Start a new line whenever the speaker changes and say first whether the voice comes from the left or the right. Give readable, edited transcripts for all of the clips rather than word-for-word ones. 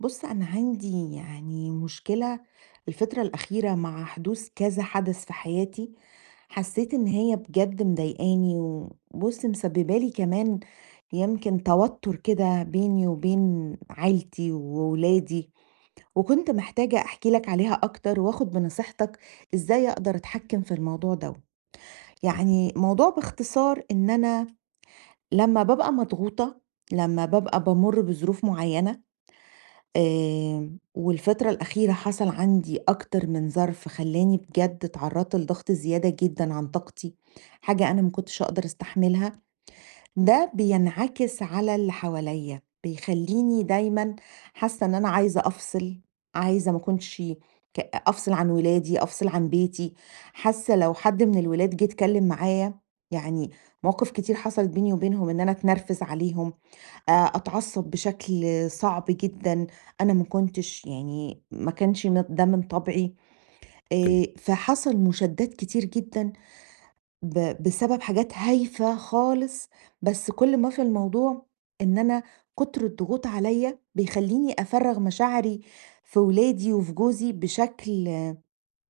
right: بُص، أنا عندي يعني مشكلة الفترة الأخيرة مع حدوث كذا حدث في حياتي، حسيت إن هي بجد مضايقاني وبُص، مسببة لي كمان يمكن توتر كده بيني وبين عيلتي وولادي، وكنت محتاجة أحكي لك عليها أكتر وآخد بنصيحتك إزاي أقدر أتحكم في الموضوع دوّة.
left: اهم،
right: يعني الموضوع باختصار إن أنا لمّا بابقى مضغوطة، لمّا بابقى بامُر بظروف معينة، والفترة الأخيرة حصل عندي أكتر من ظرف خلّاني بجد اتعرّضت لضغط زيادة جدًا عن طاقتي، حاجة أنا ما كنتش أقدر أستحملها، ده بينعكس على اللي حواليّا، بيخلّيني دايمًا حاسة إن أنا عايزة أفصل، عايزة ما أكونش ك أفصل عن ولادي، أفصل عن بيتي، حاسة لو حد من الولاد جِه اتكلم معايا يعني مواقف كتير حصلت بيني وبينهم إن أنا اتنرفز عليهم أتعصّب بشكل صعب جدًا، أنا ما كنتش يعني ما كانش ده من طبعي،
left: تمام،
right: فحصل مشادّات كتير جدًا بسبب حاجات هايفة خالص، بس كل ما في الموضوع إن أنا كُتر الضغوط عليّا بيخلّيني أفرّغ مشاعري في ولادي وفي جوزي بشكل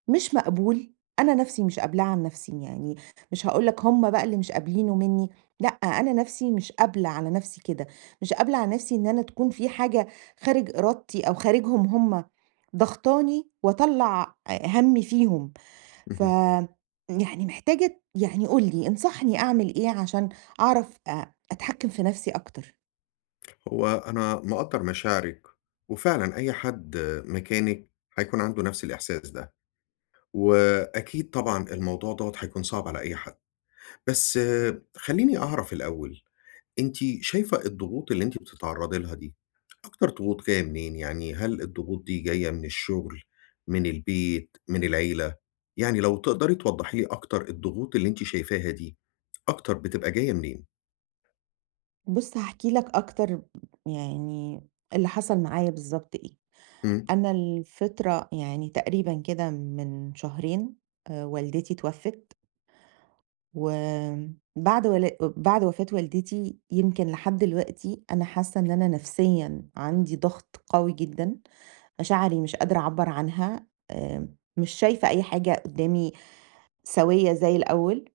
right: مش مقبول، أنا نَفْسي مش قابلاه عن نَفْسي، يعني مش هاقول لك هم بقى اللي مش قابلينه منّي، لأ، أنا نَفْسي مش قابلة على نَفْسي كده، مش قابلة على نَفْسي إن أنا تكون في حاجة خارج إرادتي أو خارجهم هم ضاغطاني وأطلّع هَمّي فيهم، ف
left: اهم.
right: يعني محتاجة يعني قُل لي انصحني أعمل إيه عشان أعرف أتحكّم في نَفْسي أكتر؟
left: هو أنا مقدّر مشاعرِك، وفعلًا أي حد مكانِك هيكون عنده نفس الإحساس ده، وأكيد طبعًا الموضوع دوّة هيكون صعب على أي حد، بس آه، خلّيني أعرف الأول، أنتِ شايفة الضغوط اللي أنتِ بتتعرّضي لها دي، أكتر ضغوط جاية منين؟ يعني هل الضغوط دي جاية من الشغل، من البيت، من العيلة؟ يعني لو تقدري توضّحي لي أكتر الضغوط اللي أنتِ شايفاها دي، أكتر بتبقى جاية منين؟
right: بُص هاحكي لك أكتر يعني اللي حصل معايا بالضبط إيه.
left: إمم،
right: أنا الفترة يعني تقريبًا كده من شهرين والدتي اتوفت، وبعد ولا بعد وفاة والدتي يمكن لحد دلوقتي أنا حاسة إن أنا نفسيًا عندي ضغط قوي جدًا، مشاعري مش قادرة أعبّر عنها، مش شايفة أي حاجة قدّامي سوية زي الأول،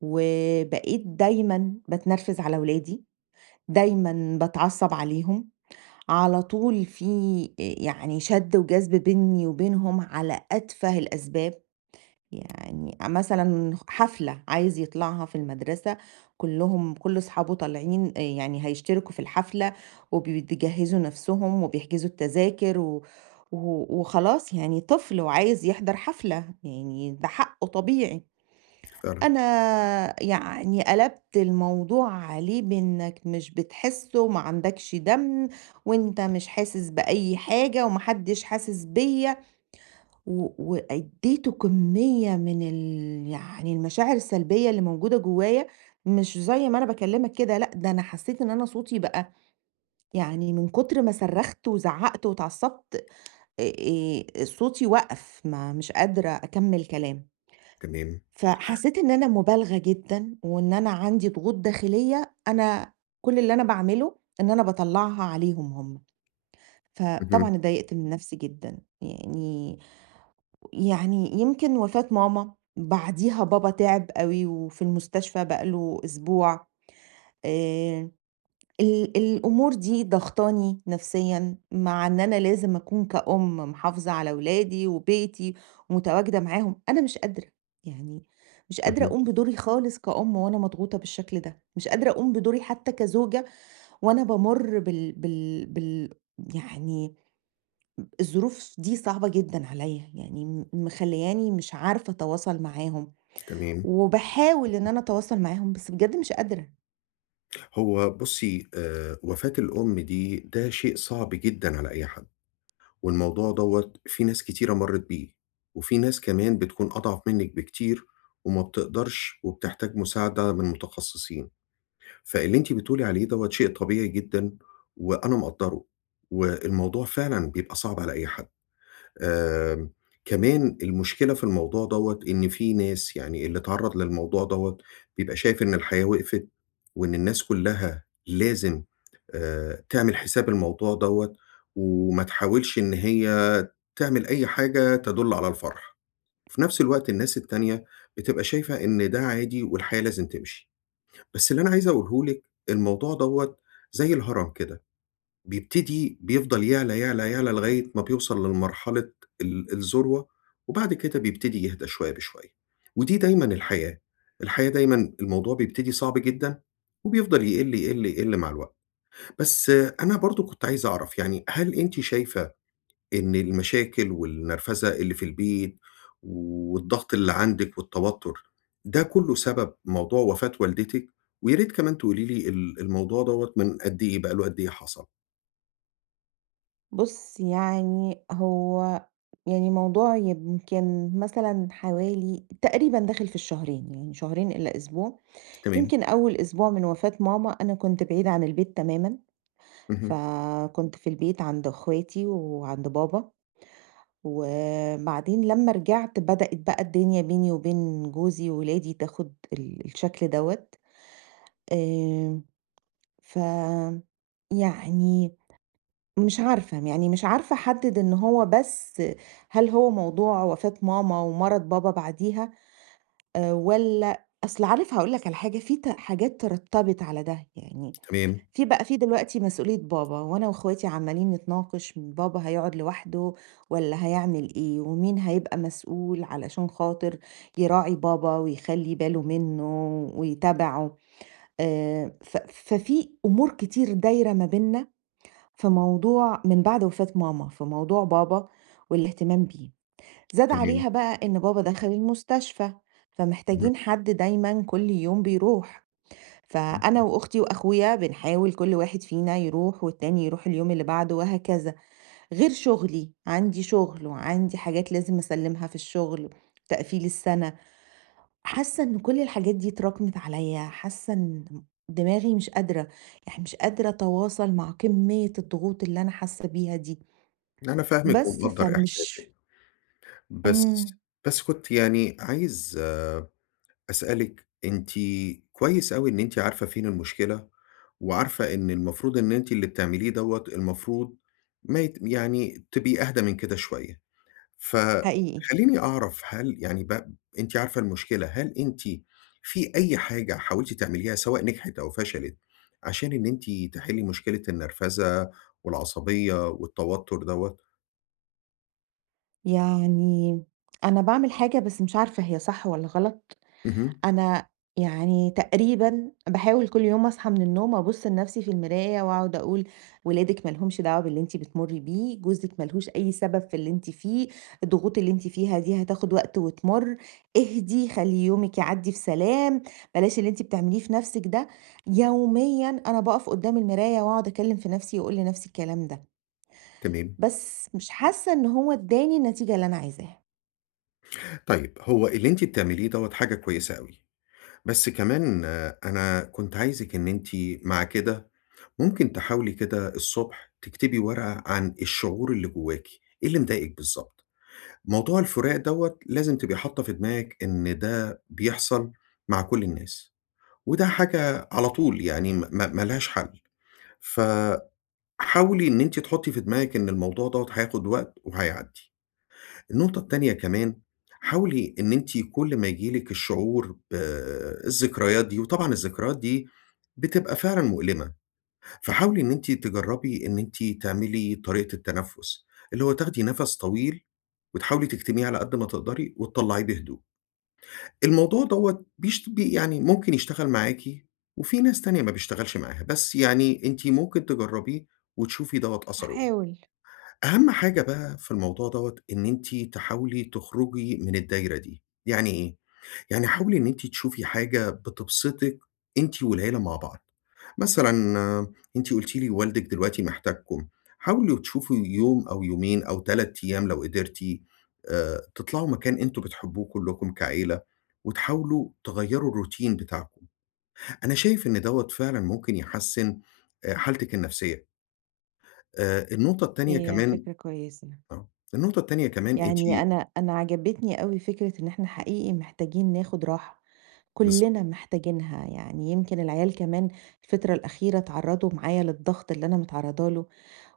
right: وبقيت دايمًا باتنرفز على ولادي، دايمًا باتعصب عليهم، على طول في يعني شد وجذب بيني وبينهم على أتفه الأسباب، يعني مثلًا حفلة عايز يطلعها في المدرسة، كلّهم كل أصحابه طالعين يعني هيشتركوا في الحفلة، وبيجهّزوا نَفْسهم وبيحجزوا التذاكر و و وخلاص يعني طفل وعايز يحضر حفلة، يعني ده حقّه طبيعي.
left: فعلًا،
right: أنا يعني قلبت الموضوع عليه بإنك مش بتحسه، ما عندكش دم، وأنت مش حاسس بأي حاجة، وما حدش حاسس بيّا، وأديته كمية من يعني المشاعر السلبية اللي موجودة جوايا، مش زي ما أنا باكلمك كده، لأ ده أنا حسيت إن أنا صوتي بقى يعني من كتر ما صرخت وزعقت واتعصبت، صوتي وقف، ما مش قادرة أكمل كلام.
left: تمام،
right: فحسيت إن أنا مُبالغة جدًا، وإن أنا عندي ضغوط داخلية أنا كل اللي أنا باعمله إن أنا باطلّعها عليهم هم،
left: اهم،
right: فطبعًا اتضايقت من نفسي جدًا، يعني يمكن وفاة ماما، بعديها بابا تعب أوي وفي المستشفى بقى له أسبوع آآ الأمور دي ضاغطاني نفسيًا، مع إن أنا لازم أكون كأم محافظة على ولادي وبيتي ومتواجدة معاهم، أنا مش قادرة، يعني مش قادرة
left: اهم.
right: أقوم بدوري خالص كأم وأنا مضغوطة بالشكل ده، مش قادرة أقوم بدوري حتى كزوجة وأنا بامُر بال بال بال يعني الظروف دي صعبة جدًا عليَّ، يعني مخلياني مش عارفة أتواصل معاهم،
left: تمام.
right: وباحاول إن أنا أتواصل معاهم بس بجد مش قادرة،
left: هو بُصّي، وفاة الأم دي ده شيء صعب جدًا على أي حد، والموضوع دوّة في ناس كتيرة مرّت بيه، وفي ناس كمان بتكون أضعف منِّك بكتير وما بتقدرش وبتحتاج مساعدة من متخصصين. فاللي أنتِ بتقولي عليه دوّة شيء طبيعي جدًا وأنا مقدّره، والموضوع فعلًا بيبقى صعب على أي حد. آمم، كمان المشكلة في الموضوع دوّة إن في ناس يعني اللي اتعرّض للموضوع دوّة بيبقى شايف إن الحياة وقفت، وإن الناس كلّها لازم تعمل حساب الموضوع دوّة، وما تحاولش إن هي تعمل أي حاجة تدُل على الفرح. وفي نفس الوقت الناس التانية بتبقى شايفة إن ده عادي والحياة لازم تمشي. بس اللي أنا عايز أقوله لِك الموضوع دوّة زي الهرم كده. بيبتدي بيفضل يعلى، يعلى، يعلى لغاية ما بيوصل لمرحلة الذروة، وبعد كده بيبتدي يهدى شوية بشوية، ودي دايمًا الحياة، الحياة دايمًا الموضوع بيبتدي صعب جدًا، وبيفضل يقل، يقل، يقل مع الوقت. بس آه، أنا برضه كنت عايز أعرف يعني هل أنتِ شايفة إن المشاكل والنرفزة اللي في البيت، والضغط اللي عندِك والتوتر، ده كله سبب موضوع وفاة والدتِك؟ ويا ريت كمان تقولي لي الموضوع دوّة من قد إيه، بقى له قد إيه حصل؟
right: بُص، يعني هو يعني موضوع يمكن مثلًا حوالي تقريبًا داخل في الشهرين، يعني شهرين إلى أسبوع.
left: تمام.
right: يمكن أول أسبوع من وفاة ماما أنا كنت بعيدة عن البيت تمامًا،
left: اهم.
right: فكنت في البيت عند أخواتي وعند بابا، وبعدين لمّا رجعت بدأت بقى الدنيا بيني وبين جوزي وولادي تاخد الشكل دوّة. آآ، ف يعني مش عارفة، يعني مش عارفة أحدد إن هو بس هل هو موضوع وفاة ماما ومرض بابا بعديها والّا أصل عارف هاقول لك على حاجة، في حاجات ترتبط على ده، يعني
left: تمام،
right: في بقى في دلوقتي مسؤولية بابا وأنا وأخواتي عمّالين نتناقش بابا هيقعد لوحده والّا هيعمل إيه، ومين هيبقى مسؤول علشان خاطر يراعي بابا ويخلّي باله منّه ويتابعه، ف ففي أمور كتير دايرة ما بيننا في موضوع من بعد وفاة ماما، في موضوع بابا والاهتمام بيه. زاد
left: تمام.
right: عليها بقى إن بابا دخل المستشفى،
left: اهم،
right: فمحتاجين حد دايمًا كل يوم بيروح، فأنا
left: اهم.
right: وأختي وأخويا بنحاول كل واحد فينا يروح والتاني يروح اليوم اللي بعده وهكذا، غير شغلي، عندي شغل وعندي حاجات لازم أسلمها في الشغل، تقفيل السنة. حاسة إن كل الحاجات دي اتراكمت عليَّ، حاسة إن دماغي مش قادرة، يعني مش قادرة أتواصل مع كمية الضغوط اللي أنا حاسة بيها دي.
left: أنا فاهمِك
right: بس
left: ومقدّر إحساسِك،
right: فمش
left: بس
right: إمم،
left: بس كنت يعني عايز أسألِك أنتِ كويس أوي إن أنتِ عارفة فين المشكلة، وعارفة إن المفروض إن أنتِ اللي بتعمليه دوّة المفروض ما يت يعني تبقي أهدى من كده شوية.
right: حقيقي.
left: فخلّيني أعرف هل يعني ب أنتِ عارفة المشكلة، هل أنتِ في أي حاجة حاولتِ تعمليها سواء نجحت أو فشلت، عشان إن أنتِ تحلّي مشكلة النرفزة والعصبية والتوتر دوّة؟
right: يعني أنا باعمل حاجة بس مش عارفة هي صح والّا غلط،
left: اهم،
right: أنا يعني تقريبًا باحاول كل يوم أصحى من النوم أبُص لنفسي في المراية وأقعد أقول ولادِك ما لهمش دعوة باللي أنتِ بتمُرّي بيه، جوزِك ما لهوش أي سبب في اللي أنتِ فيه، الضغوط اللي أنتِ فيها دي هتاخد وقت وتمُر، اهدي، خلّي يومِك يعدّي في سلام، بلاش اللي أنتِ بتعمليه في نفسِك ده. يوميًا أنا باقف قدّام المراية وأقعد أكلّم في نفسي وأقول لنفسي الكلام ده.
left: تمام.
right: بس مش حاسة إن هو ادّاني النتيجة اللي أنا عايزاها.
left: طيب هو اللي أنتِ بتعمليه دوّة حاجة كويسة أوي، بس كمان آه، أنا كنت عايزِك إن أنتِ مع كده ممكن تحاولي كده الصبح تكتبي ورقة عن الشعور اللي جواكِ، إيه اللي مضايقِك بالضبط. موضوع الفراق دوّة لازم تبقي حاطّة في دماغِك إن ده بيحصل مع كل الناس، وده حاجة على طول يعني ما لهاش حل، فحاولي إن أنتِ تحطّي في دماغِك إن الموضوع دوّة هياخد وقت وهيعدّي. النقطة التانية كمان، حاولي إن أنتِ كل ما ييجي لِك الشعور بالذكريات دي وطبعًا الذكريات دي بتبقى فعلًا مؤلمة، فحاولي إن أنتِ تجرّبي إن أنتِ تعملي طريقة التنفُّس، اللي هو تاخدي نَفَس طويل وتحاولي تكتميه على قد ما تقدري وتطلّعيه بهدوء. الموضوع دوّة بيشت بي يعني ممكن يشتغل معاكِ وفي ناس تانية ما بيشتغلش معاها، بس يعني أنتِ ممكن تجرّبيه وتشوفي دوّة أثره إيه.
right: هاحاول،
left: أهم حاجة بقى في الموضوع دوّة إن أنتِ تحاولي تخرجي من الدايرة دي. يعني إيه؟ يعني حاولي إن أنتِ تشوفي حاجة بتبسطِك أنتِ والعيلة مع بعض. مثلًا آه، أنتِ قُلتِ لي والدِك دلوقتي محتاجكم، حاولوا تشوفوا يوم أو يومين أو 3 أيام لو قدرتِ تطلعوا مكان أنتم بتحبوه كلّكم كعيلة وتحاولوا تغيّروا الروتين بتاعكم. أنا شايف إن دوّة فعلًا ممكن يحسّن حالتِك النفسية. النقطة التانية
right: هي
left: كمان
right: فكرة كويسة.
left: آه، النقطة التانية كمان أنتِ
right: يعني أنا عجبتني أوي فكرة إن إحنا حقيقي محتاجين ناخد راحة،
left: بالض
right: كُلّنا محتاجينها، يعني يمكن العيال كمان الفترة الأخيرة اتعرّضوا معايا للضغط اللي أنا متعرّضة له،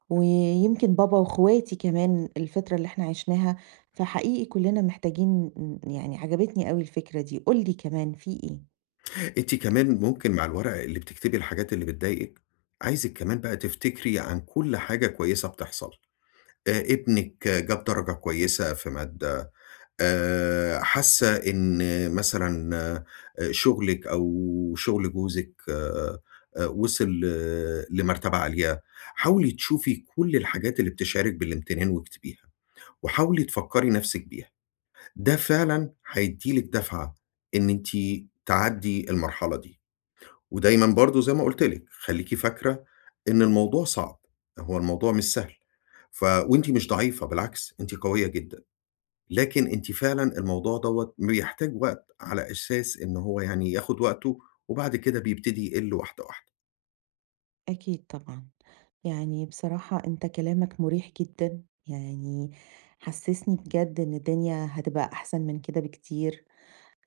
right: ويمكن بابا واخواتي كمان الفترة اللي إحنا عِشناها، فحقيقي كُلّنا محتاجين يعني عجبتني أوي الفكرة دي، قُل لي كمان في إيه؟
left: أنتِ كمان ممكن مع الورقة اللي بتكتبي الحاجات اللي بتضايقِك، عايزِك كمان بقى تفتكري عن كل حاجة كويسة بتحصل، ابنِك جاب درجة كويسة في مادة، حاسة إن مثلًا شغلِك أو شغل جوزِك وصل آه، لمرتبة عالية، حاولي تشوفي كل الحاجات اللي بتشعرِك بالامتنان واكتبيها، وحاولي تفكّري نفسِك بيها، ده فعلًا هيدّي لِك دفعة إن أنتِ تعدّي المرحلة دي. ودايمًا برضه زي ما قُلت لِك، خلّيكِ فاكرة إن الموضوع صعب، هو الموضوع مش سهل، وأنتِ مش ضعيفة بالعكس، أنتِ قوية جدًا، لكن أنتِ فعلًا الموضوع دوّة بيحتاج وقت على أساس إن هو يعني ياخد وقته، وبعد كده بيبتدي يقِل واحدة، واحدة.
right: أكيد طبعًا. يعني بصراحة أنت كلامك مريح جدًا، يعني حسسني بجد إن الدنيا هتبقى أحسن من كده بكتير،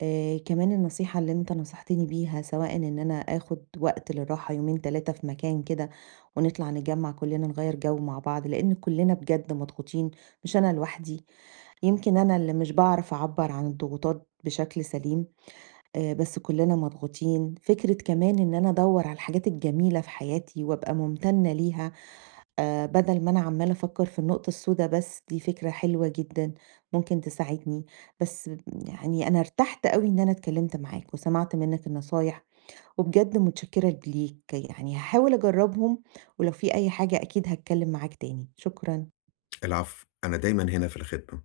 right: كمان النصيحة اللي أنت نصحتني بيها سواء إن أنا آخد وقت للراحة يومين 3 في مكان كده، ونطلع نتجمّع كلنا نغيّر جو مع بعض، لإن كلنا بجد مضغوطين، مش أنا لوحدي، يمكن أنا اللي مش باعرف أعبّر عن الضغوطات بشكل سليم، بس كلنا مضغوطين، فكرة كمان إن أنا أدوّر على الحاجات الجميلة في حياتي وأبقى ممتنة ليها بدل ما أنا عمّالة أفكّر في النقطة السودا بس، دي فكرة حلوة جدًا ممكن تساعدني، بس يعني أنا ارتحت أوي إن أنا اتكلّمت معاك وسمعت منّك النصايح، وبجد متشكّرة ليك، يعني هاحاول أجرّبهم ولو في أي حاجة أكيد هاتكلّم معاك تاني، شكرًا.
left: العفو، أنا دايمًا هنا في الخدمة.